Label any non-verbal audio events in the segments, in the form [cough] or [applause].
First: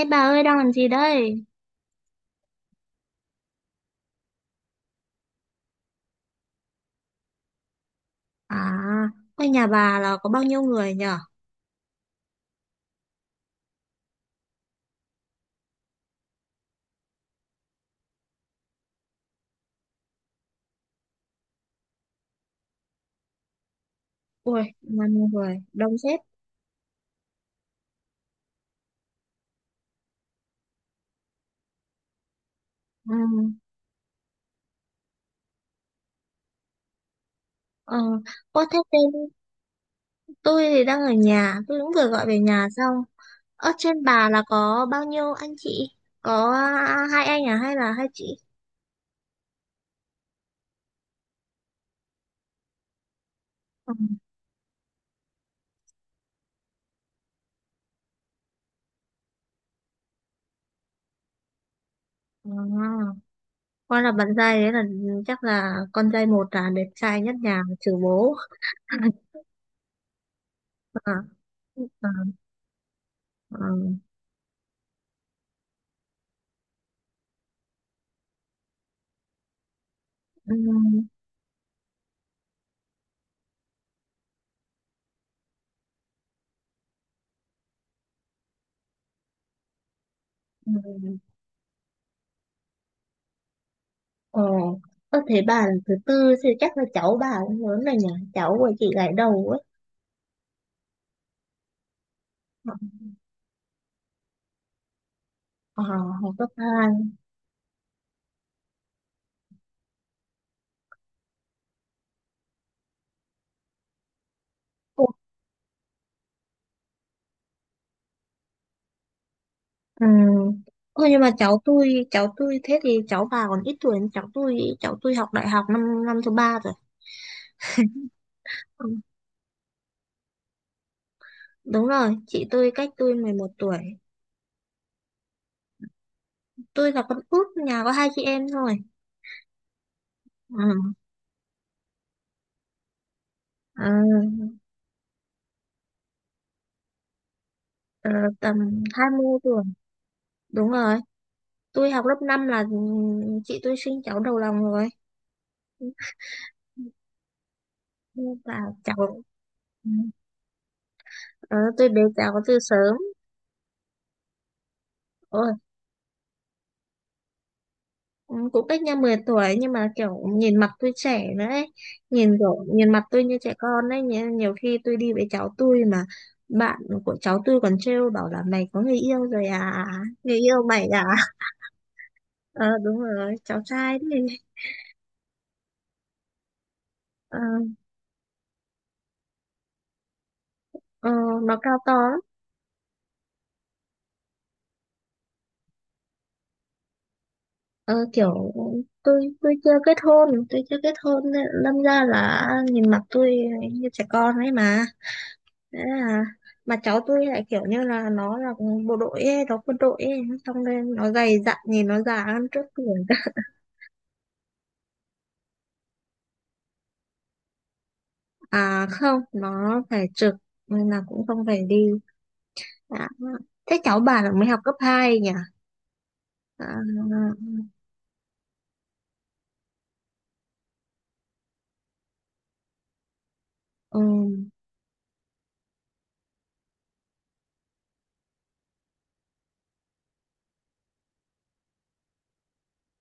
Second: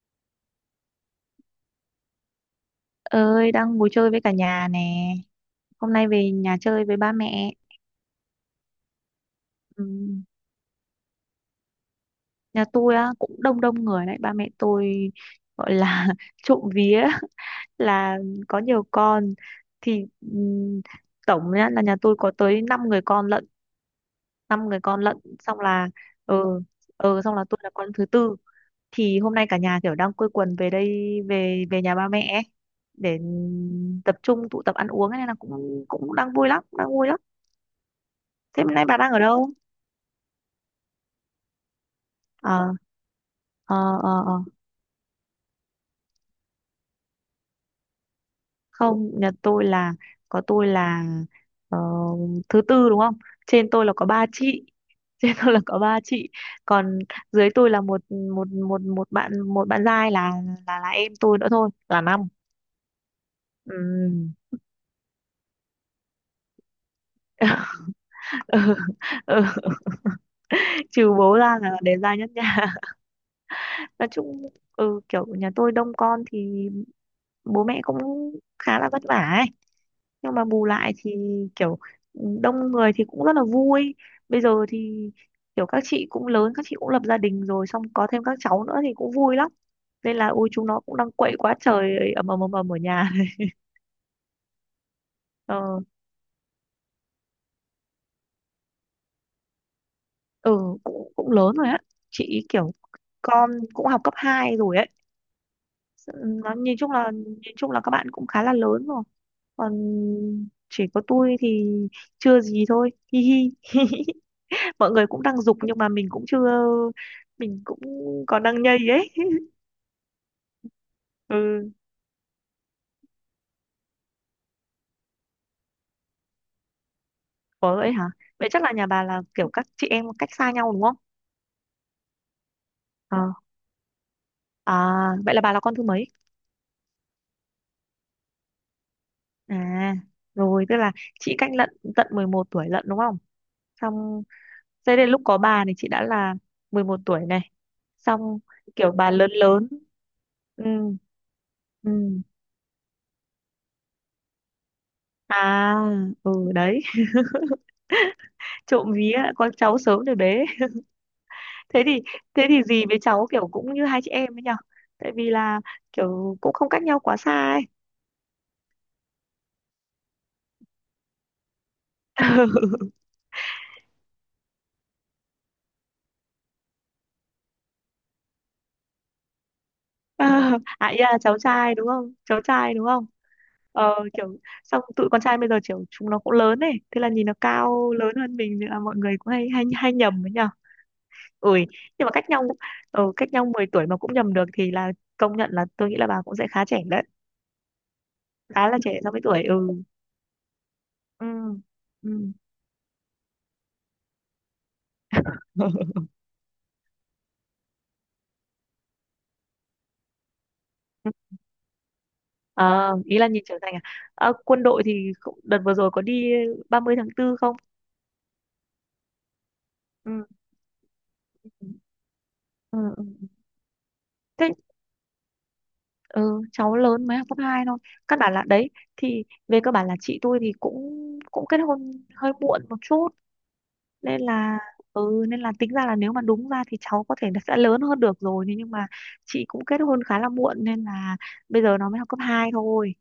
Ê bà ơi, đang làm gì đây? Ơi, đang ngồi chơi với cả nhà nè. Hôm nay về nhà chơi với ba mẹ. À, ở nhà bà là Ừm, có bao nhiêu người nhở? Nhà tôi á cũng đông đông người đấy. Ba mẹ tôi gọi là [laughs] trộm vía [laughs] là có nhiều con, thì tổng nhá là nhà tôi có tới 5 người con lận. Ui, Năm người con bao lận, nhiêu người? xong là Đông xếp. ờ xong là tôi là con thứ tư. Thì hôm nay cả nhà kiểu đang quây quần về đây, về về nhà ba mẹ ấy, Ừ. để tập trung tụ tập ăn uống ấy, nên là cũng cũng đang vui lắm, đang vui lắm. Ờ. Ô, Thế hôm thế nay bà tên đang ở đâu? tôi thì đang ở nhà, tôi cũng vừa gọi về nhà ờ xong. Ở ờ trên ờ bà ờ. là có bao nhiêu anh chị? Có, à, hai anh à hay là hai chị? Không, nhà tôi là có tôi là ờ, thứ tư đúng không, trên tôi Ừ. là có ba chị. [laughs] Trên tôi là có ba chị, còn dưới tôi là một một một một bạn, một bạn giai là là em tôi nữa thôi, là năm. À, Ừ. con là bạn trai đấy, là chắc là con trai một là đẹp trai nhất nhà trừ bố. [laughs] Ừ. [laughs] Ừ. Trừ À. bố ra là để À. giai nhất nhà. À. [laughs] Nói chung, ừ, kiểu nhà tôi đông con thì bố mẹ cũng khá là vất vả ấy, nhưng mà Ừ. bù lại thì kiểu đông người thì cũng rất là vui. Bây giờ thì kiểu các chị cũng lớn, các chị cũng lập gia đình rồi, xong có thêm các cháu nữa thì cũng vui lắm, nên là ôi chúng nó cũng đang Ừ. quậy quá trời, ầm ầm ầm ầm ở nhà. Ờ, ơ thế [laughs] bà Ờ, thứ tư thì chắc là cháu bà cũng lớn rồi nhỉ? Cháu của chị gái đầu ấy. ừ, cũng cũng lớn rồi á. Chị kiểu con cũng học cấp 2 rồi ấy. Ờ, Ừ, học cấp nó hai. Nhìn chung là các bạn cũng khá là lớn rồi, còn chỉ có tôi thì chưa gì thôi, hi hi. [laughs] Mọi Ồ. người cũng đang giục nhưng mà mình cũng chưa, mình cũng còn đang nhây ấy. Ừ. Ồ, nhưng mà cháu Ừ, tôi, cháu tôi thế thì cháu bà còn ít tuổi hơn cháu tôi, ý. Cháu tôi học đại học năm năm thứ ba rồi. có vậy hả. Vậy chắc là nhà Ừ, bà là kiểu các chị em cách xa nhau đúng không. đúng rồi, chị tôi cách tôi Ờ, 11 tuổi. à, vậy là bà là con thứ mấy. Tôi là con út, nhà có hai chị em thôi. À, rồi tức là Ừ. chị cách lận, tận 11 tuổi lận đúng không. ờ, Xong thế đến lúc có bà thì chị đã là 11 tuổi này, ờ, xong tầm kiểu bà lớn 20 tuổi. lớn. Ừ. Đúng rồi, tôi Ừ, học lớp 5 là chị tôi sinh cháu đầu lòng rồi. à, ừ đấy. [laughs] Và Trộm vía cháu. con cháu Ừ. sớm rồi bé. Ờ, Thế tôi thì, bé giáo thế từ thì dì sớm. với cháu kiểu cũng như hai chị em ấy nhở, tại vì Ôi, là kiểu cũng không cách nhau quá xa ấy. cũng cũng cách nhau 10 tuổi nhưng mà kiểu nhìn mặt tôi trẻ nữa ấy. Nhìn kiểu [laughs] nhìn mặt tôi như trẻ con ấy, nhiều, nhiều khi tôi đi với cháu tôi mà bạn của cháu tôi còn trêu bảo là mày có người yêu rồi à, Ờ, người yêu mày à ý à. là cháu [laughs] trai đúng không, cháu Ờ trai đúng đúng không. rồi, cháu Ờ trai đấy. kiểu xong tụi con trai bây giờ kiểu chúng nó cũng lớn ấy, thế là nhìn nó Ờ. cao lớn hơn mình thì là mọi người cũng hay hay hay nhầm ấy nhở. Ờ, nó Ui, cao to nhưng mà lắm. cách nhau, ờ, cách nhau 10 tuổi mà cũng nhầm được thì là công nhận, là tôi nghĩ là bà cũng sẽ khá trẻ đấy, Ờ, kiểu khá là trẻ so tôi với tuổi. tôi Ừ. chưa kết hôn tôi chưa kết Ừ. hôn nên lâm ra Ừ. là nhìn mặt tôi như trẻ con ấy mà. Thế [laughs] là mà cháu tôi lại kiểu như là nó là bộ đội ấy, nó quân đội ấy, xong nên nó dày dặn, nhìn nó già hơn trước tuổi. Ờ, ý là [laughs] nhìn trưởng thành à? Ờ, quân đội thì cũng- đợt vừa rồi có đi 30 tháng tư không? À không, nó phải Ừ. trực nên là cũng không phải đi. Ừ. Ừ. À, thế cháu bà là mới Thế học cấp hai nhỉ. ừ, À. cháu lớn mới học cấp 2 thôi. Căn bản là đấy, thì về cơ bản là chị tôi thì cũng cũng kết hôn hơi muộn một chút, Ừ. nên là ừ, nên là tính ra là nếu mà đúng ra thì cháu có thể là sẽ lớn hơn được rồi, thế nhưng mà chị cũng kết hôn khá là muộn, nên là bây giờ nó mới học cấp 2 thôi.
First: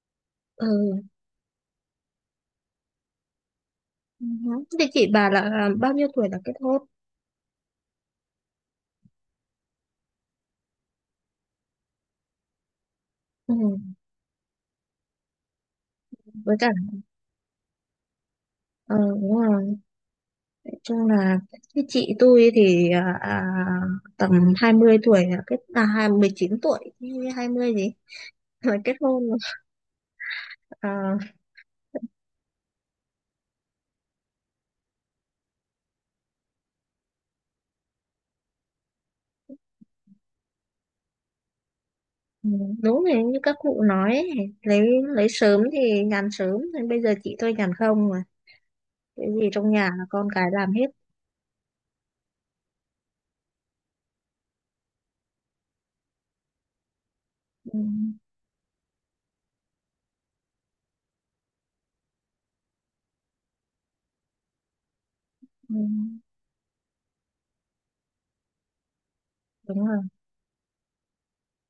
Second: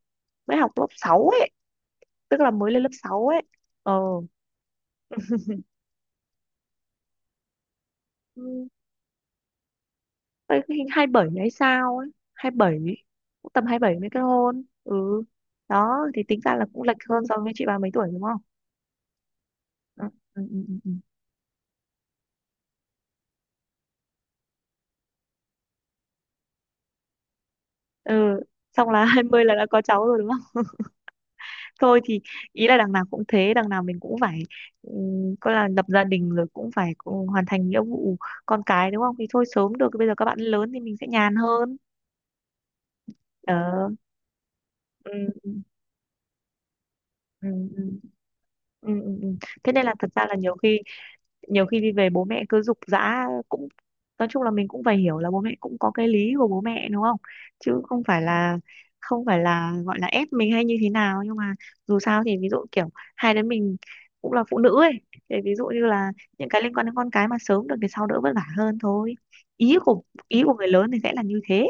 Mới Ừ. học lớp 6 ấy, tức là mới lên lớp 6 ấy. Ờ. Ừ. Thế chị bà là bao nhiêu tuổi là kết hôn. Đấy, cái hai bảy hay sao ấy, hai bảy, cũng Ừ. tầm hai bảy mới kết hôn. Ừ, đó thì tính ra Với là cả cũng lệch hơn so với chị ba mấy tuổi đúng không. ờ đúng rồi, Ừ, ừ, ừ, nói ừ. Ừ. chung là cái chị tôi thì tầm 20 tuổi là 19 tuổi 20 gì. Ừ, Rồi xong kết là [laughs] hai hôn. mươi là đã có cháu rồi đúng không. Ờ. Thôi thì ý là đằng nào cũng thế, đằng nào mình cũng phải coi là lập gia đình rồi cũng phải cũng hoàn thành nghĩa vụ con cái đúng không. Thì thôi sớm được, bây giờ các bạn lớn thì mình sẽ nhàn hơn. Ừ, đúng rồi, như các cụ Ờ. nói ấy, lấy Ừ, lấy ừ, sớm thì nhàn sớm, nên bây giờ chị ừ, tôi nhàn ừ. không mà, Ừ, ừ, cái ừ. gì trong Thế nhà nên là là thật ra con là cái nhiều làm khi, hết. nhiều khi đi về bố mẹ cứ giục giã cũng, nói chung là mình cũng phải hiểu là bố mẹ cũng có cái lý của bố mẹ đúng không. Ừ. Chứ không phải là, không phải là gọi là ép mình hay như thế nào, nhưng mà dù sao thì ví dụ kiểu hai đứa mình cũng là phụ nữ ấy, thì ví dụ Ừ, như là những cái liên quan đến con cái mà sớm được thì sau đỡ vất vả hơn thôi. Ý đúng rồi. của, ý của người lớn thì sẽ là như thế.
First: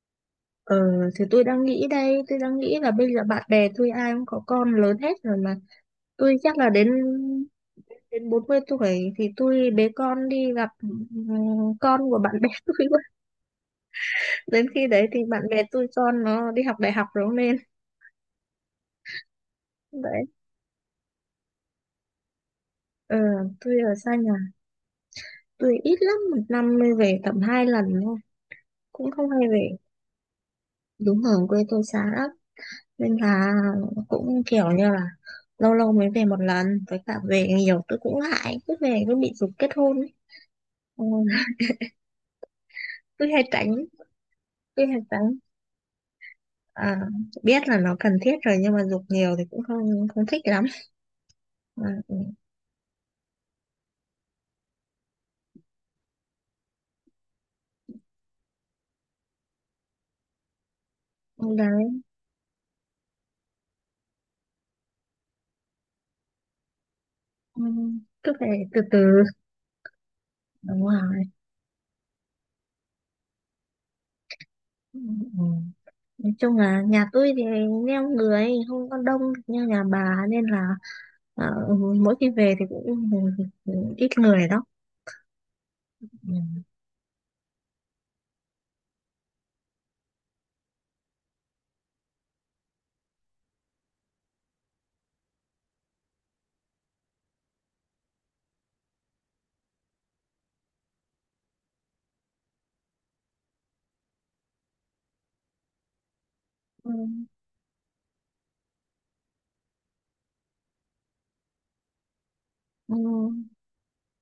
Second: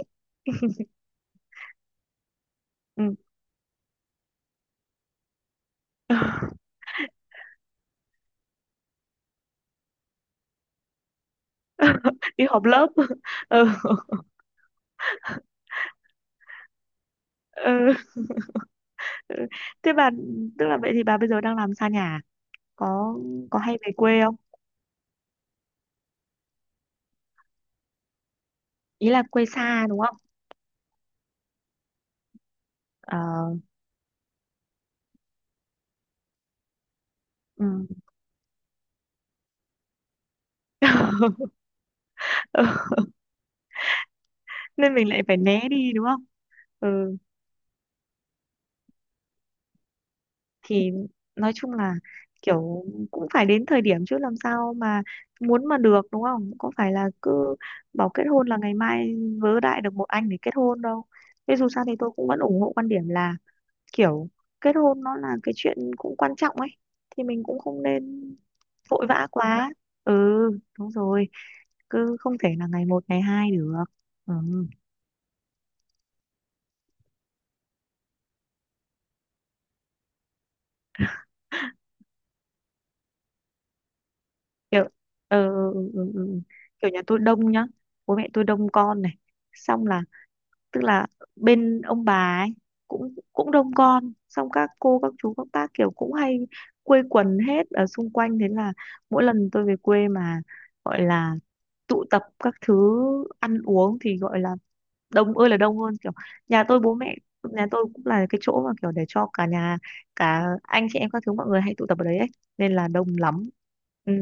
Ờ, thì tôi đang nghĩ là bây Ừ. giờ bạn bè tôi ai cũng có con lớn hết rồi mà, tôi [laughs] chắc là đến đến 40 tuổi thì tôi bế con đi gặp con của bạn Đi bè họp [laughs] lớp. tôi quá. [laughs] Ừ. Đến khi đấy thì bạn bè tôi con nó đi học đại học rồi nên Ừ. Thế bà, đấy. tức là vậy thì bà bây giờ đang làm xa nhà à? có Ờ, có tôi hay về ở xa quê. nhà, tôi ít lắm, một năm mới về tầm hai lần thôi, Ý cũng là không hay quê xa về. đúng không. Đúng, ở quê tôi xa lắm, nên Ờ. là cũng kiểu như là lâu lâu mới về một lần. Với cả về Ừ. nhiều tôi cũng ngại, cứ về cứ bị giục kết hôn ấy. Ừ. [laughs] [laughs] Ừ, tôi hay tránh tôi nên hay mình lại tránh phải né đi đúng không. À, Ừ, biết là nó cần thiết rồi nhưng mà giục nhiều thì cũng không không thích lắm. thì nói chung là À. kiểu cũng phải đến thời điểm, chứ làm sao mà muốn mà được đúng không. Cũng phải là cứ bảo kết hôn là ngày mai vớ đại được một anh để kết hôn đâu. Ừ, Thế dù sao thì đấy. tôi cũng vẫn ủng hộ quan điểm là kiểu kết hôn nó là cái chuyện cũng quan trọng ấy, thì mình cũng Ừ, không nên cứ phải từ từ, vội vã quá. Ừ, đúng đúng rồi. rồi, cứ không thể là ngày một ngày hai được. Ừ. Ừ. Ừ. Nói chung là nhà tôi thì neo người, không có đông như nhà bà, nên là ờ, mỗi khi về thì cũng ít người đó. Kiểu, ờ, ừ, ừ, ừ. Ừ. Kiểu nhà tôi đông nhá, bố mẹ tôi đông con này, xong là tức là bên ông bà ấy cũng cũng đông con, xong các cô các chú các bác kiểu cũng hay quây quần hết ở xung quanh, thế là mỗi lần tôi về quê mà gọi là tụ tập các thứ ăn uống thì gọi là đông ơi là đông. Hơn kiểu nhà tôi, Ừ. bố mẹ nhà tôi cũng là cái chỗ mà kiểu để cho cả nhà, cả anh chị em các thứ mọi người hay tụ tập ở đấy ấy, nên là Ừ. đông lắm. Ừ,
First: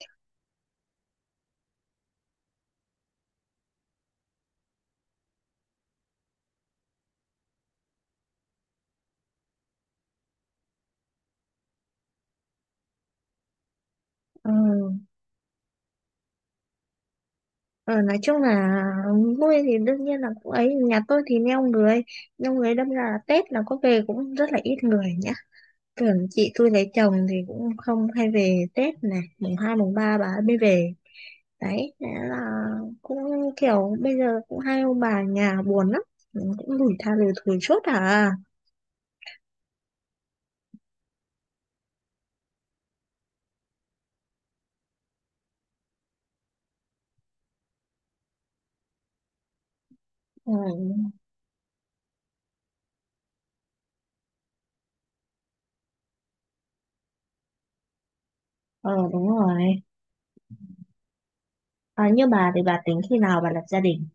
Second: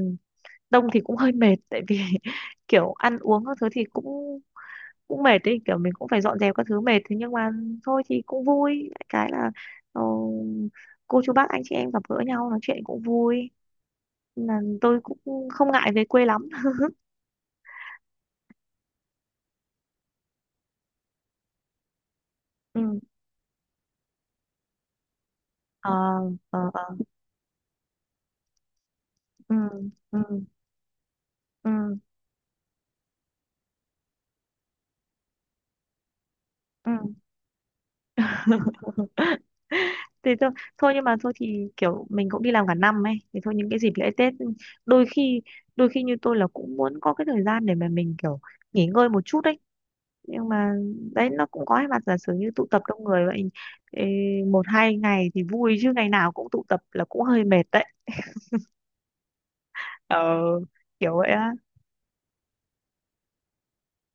đông thì cũng hơi mệt, tại vì [laughs] kiểu ăn uống các thứ thì cũng cũng mệt đấy, kiểu mình cũng phải dọn dẹp các thứ mệt, thế nhưng mà thôi thì cũng vui. Cái là ờ, cô chú bác anh chị em gặp gỡ nhau nói chuyện cũng vui, Ừ. là tôi cũng không ngại về quê lắm. Ờ, nói chung là vui thì đương nhiên là cũng ấy, nhà tôi thì neo người Ừ. đâm ra là Tết là có về cũng rất là ít người nhá, Ờ. tưởng chị Ờ. tôi Ờ. lấy chồng thì cũng không hay về Tết này, Ừ. mùng hai mùng ba Ừ. bà ấy mới về Ừ. đấy. Thế là cũng kiểu bây giờ cũng hai ông bà nhà buồn lắm. Ừ, cũng lủi Ừ. tha lủi thủi suốt à. [laughs] Thì thôi, thôi nhưng mà thôi thì kiểu mình cũng đi làm cả năm ấy, thì thôi những cái dịp lễ Tết, ừ, đôi khi, đôi khi như tôi là cũng muốn có cái thời gian để mà mình kiểu nghỉ ngơi một chút ấy, nhưng Ừ. mà đấy nó cũng có hai mặt. Giả sử như tụ tập đông người vậy, ê, một hai ngày thì vui chứ ngày nào cũng tụ tập là cũng hơi mệt đấy. Ờ đúng rồi. Ờ, kiểu vậy á. À, như bà thì bà tính khi nào bà lập gia đình?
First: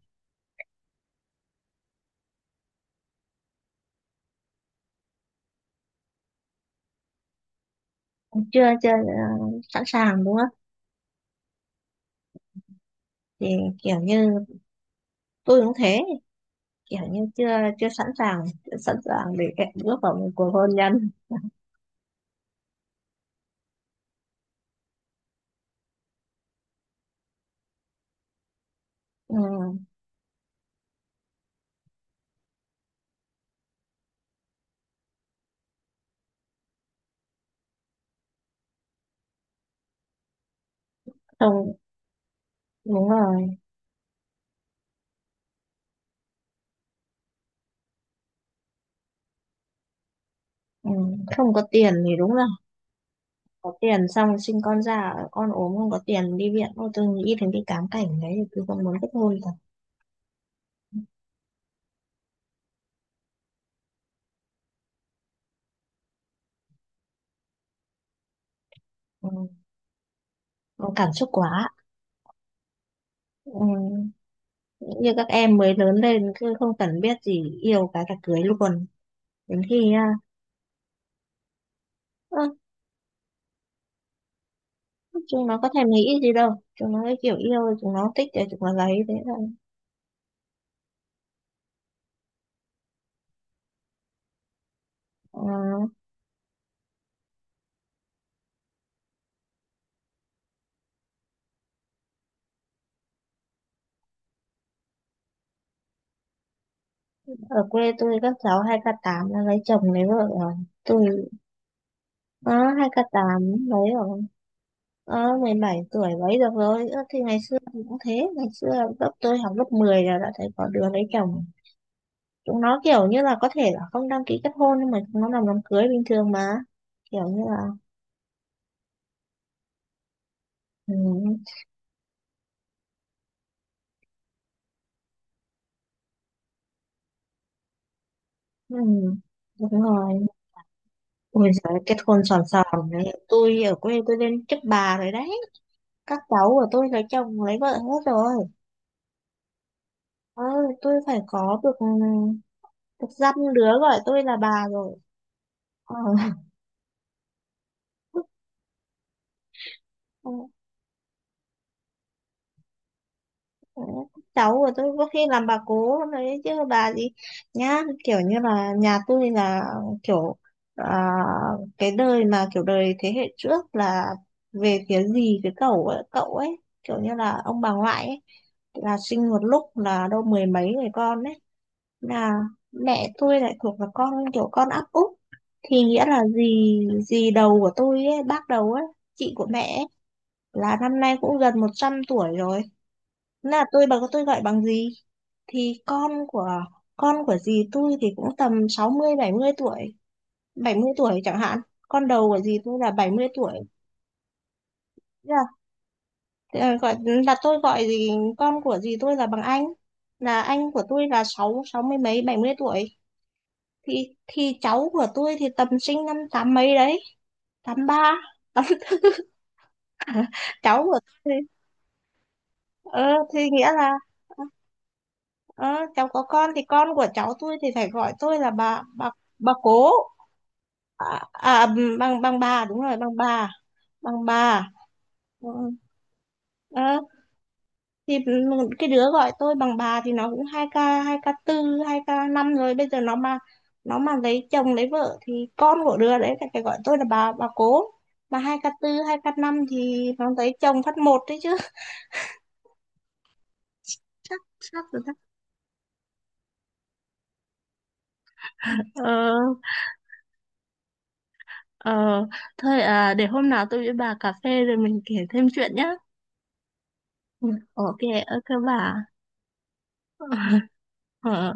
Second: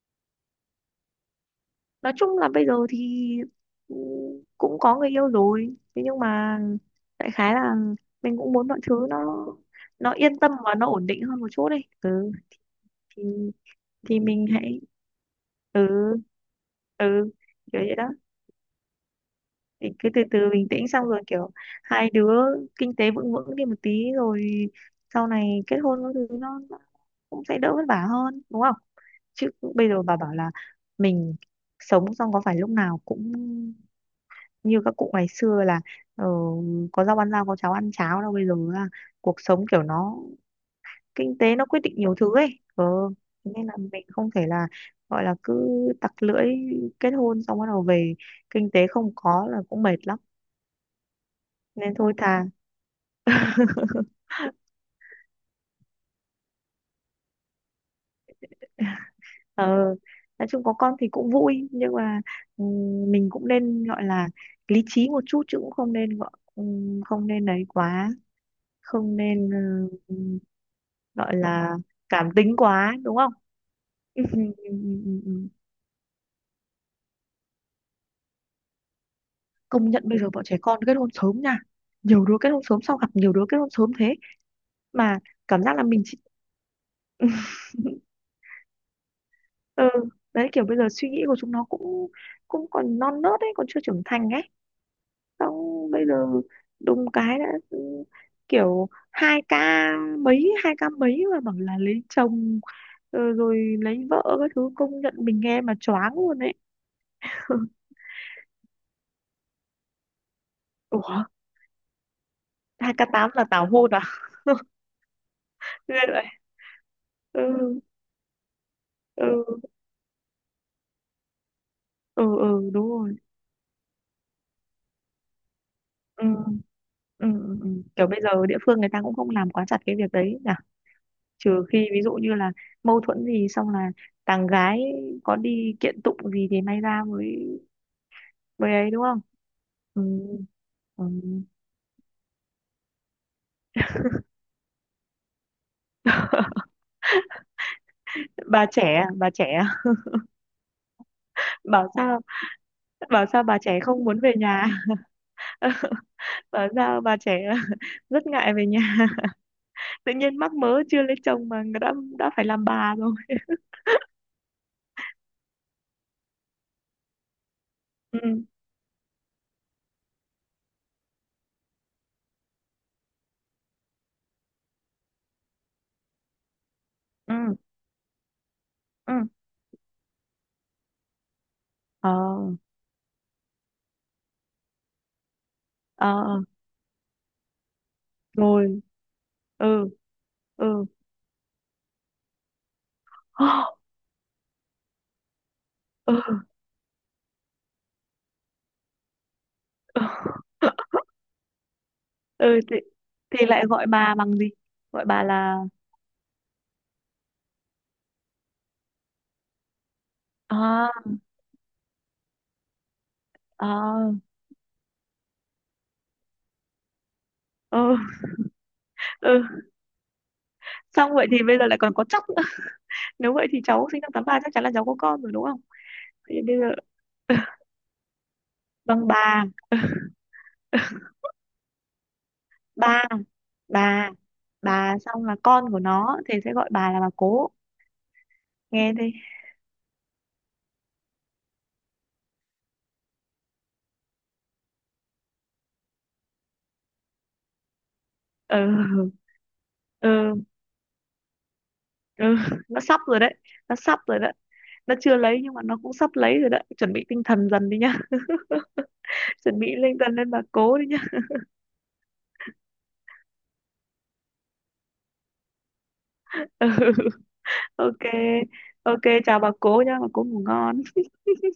Nói chung là bây giờ thì, ừ, cũng có người yêu rồi, thế nhưng mà đại khái là mình cũng Chưa muốn mọi chưa thứ nó ờ, sẵn nó sàng đúng yên không, tâm và nó ổn định hơn một chút đi. Ừ, thì thì kiểu thì như mình hãy, tôi cũng ừ, thế, kiểu ừ, như chưa kiểu chưa vậy đó. sẵn sàng chưa sẵn sàng để em Thì bước cứ vào từ một từ cuộc bình hôn tĩnh, xong nhân. rồi kiểu hai đứa kinh tế vững vững đi một tí rồi sau này kết hôn các thứ nó cũng sẽ đỡ vất vả hơn đúng không. Ừ, Chứ bây giờ bà bảo là mình sống, xong có phải lúc nào cũng như các cụ ngày xưa là ờ, có rau ăn rau có cháo ăn cháo đâu. Bây giờ là cuộc sống kiểu nó, kinh tế nó không quyết định nhiều thứ ấy. Ờ, đúng thế rồi. nên là mình không thể là gọi là cứ tặc lưỡi kết hôn xong bắt đầu về kinh tế không có là cũng mệt lắm, Ừ, không có nên tiền thôi thì đúng, thà. có tiền xong sinh con ra con ốm không có tiền đi viện, ô tôi nghĩ đến cái cám cảnh đấy thì tôi không muốn kết hôn cả. Ờ, nói chung có con thì cũng vui, nhưng mà mình cũng nên gọi là lý trí một chút, chứ cũng không nên gọi không nên đấy quá, không nên. Ừ. Ờ, Nó cảm xúc gọi quá. là cảm tính quá đúng không. Ừ. Ừ, ừ, ừ, ừ, Như ừ. các Ừ. em mới lớn lên cứ không cần biết gì, yêu cái là cưới luôn, đến Công khi nhận à, bây giờ bọn trẻ con kết hôn sớm nha, nhiều đứa ơ, kết hôn sớm, sao gặp nhiều đứa kết hôn sớm thế. Mà chúng nó cảm có giác là thèm mình chỉ nghĩ gì đâu, chúng nó cái kiểu [laughs] yêu chúng nó thích thì chúng nó lấy thế là ừ, đấy kiểu bây giờ suy nghĩ của chúng nó cũng cũng còn non nớt ấy, còn chưa trưởng thành ấy. ờ, Xong bây giờ đùng cái đã, ừ, kiểu hai ca mấy mà bảo là lấy chồng, ờ, rồi lấy vợ các thứ, công nhận mình nghe mà choáng luôn ấy. [laughs] ở quê tôi các cháu hai k tám nó lấy chồng lấy vợ rồi. Ủa, Tôi, uh, hai hai k k tám tám là tảo hôn lấy à? rồi. [laughs] Ờ, 17 Ghê tuổi vậy. mấy được rồi. Ơ, thì ngày xưa Ừ, thì cũng thế, ngày xưa lớp tôi học ừ, lớp 10 là đã thấy có đứa lấy chồng. ừ, Chúng ừ, nó đúng kiểu rồi. như là có thể là không đăng ký kết hôn nhưng mà chúng nó làm đám cưới bình Ừ, thường mà, kiểu ừ, như là ừ. Ừ. Kiểu bây giờ địa phương người ta cũng không làm quá chặt cái việc đấy nhỉ. ừ, Trừ khi ví dụ như là mâu thuẫn gì xong là thằng gái có đi kiện tụng gì thì may ra mới, mới ừ, ấy đúng không? đúng Ừ, rồi. ừ. Ôi giời, kết hôn sòn sòn đấy, tôi ở quê tôi lên chức bà rồi đấy, các cháu của tôi lấy chồng lấy vợ hết rồi. Bà trẻ, à? Bà trẻ, à? Ờ, tôi phải có [laughs] được ừ, Bảo sao, được bảo dăm sao bà đứa trẻ gọi không muốn tôi về là nhà. bà rồi. Ờ. [laughs] Bảo sao bà trẻ [laughs] rất ngại về nhà. [laughs] Tự nhiên mắc [laughs] mớ chưa lấy chồng mà đã phải làm bà rồi. Ừ, cháu của tôi có khi làm bà cố đấy chứ bà gì nhá, Ừ, kiểu như là nhà tôi là kiểu à, cái đời mà kiểu đời thế hệ trước là về phía dì cái cậu ấy kiểu như ừ. là ông bà ngoại ấy, là Ừ. sinh một lúc là đâu mười mấy người con ấy, Ờ. là mẹ tôi lại thuộc là con áp út, thì nghĩa là Ờ. dì dì đầu của tôi ấy, bác đầu Rồi. ấy, chị của mẹ ấy, Ừ. là Ừ. năm nay cũng gần 100 tuổi rồi. Nên là bà [gasps] tôi gọi bằng gì, thì Ừ. Ừ. Con của dì tôi thì cũng tầm 60 70 tuổi, 70 [laughs] tuổi chẳng hạn. Con đầu của dì Ừ tôi là 70 thì tuổi. lại gọi bà bằng gì, gọi bà Thế là là. ờ, gọi là tôi gọi gì con của dì tôi là bằng anh, là anh của À. tôi là sáu sáu mươi mấy 70 tuổi, À. thì cháu của tôi thì tầm sinh năm tám mấy đấy, tám Ừ. ba tám. Ừ. [laughs] Cháu của Xong vậy tôi thì bây giờ lại còn có chắc nữa. [laughs] ờ, Nếu vậy thì thì nghĩa cháu là sinh năm tám ba chắc chắn là cháu có con rồi đúng không. ờ, cháu có Vậy thì con bây thì giờ con của cháu tôi thì phải gọi tôi là bằng bà, bà cố. À, à băng băng bà, đúng rồi, ba, bà băng bà. bà, xong là Ừ. con của nó thì sẽ gọi bà Ờ, là bà cố. thì cái Nghe đứa đi. gọi tôi bằng bà thì nó cũng hai k tư hai k năm rồi, bây giờ nó mà lấy chồng lấy vợ thì con của đứa đấy phải phải gọi tôi là bà cố, mà hai k tư Ừ. hai k năm thì nó Ừ. lấy chồng phát một đấy chứ. Ừ. Nó sắp rồi đấy, nó sắp [laughs] rồi đấy. chắc chắc Nó rồi chắc chưa lấy nhưng mà nó cũng sắp lấy rồi đấy, chuẩn bị tinh thần dần đi nhá. Ờ. [laughs] Chuẩn bị tinh thần lên bà cố đi nhá. Ờ, thôi à, để hôm nào tôi với bà cà phê rồi mình kể thêm chuyện nhá. [laughs] Ừ. Ừ, ok Ok. ok bà. Ok, chào bà cố nhá, bà cố ngủ [laughs] ngon. Ờ.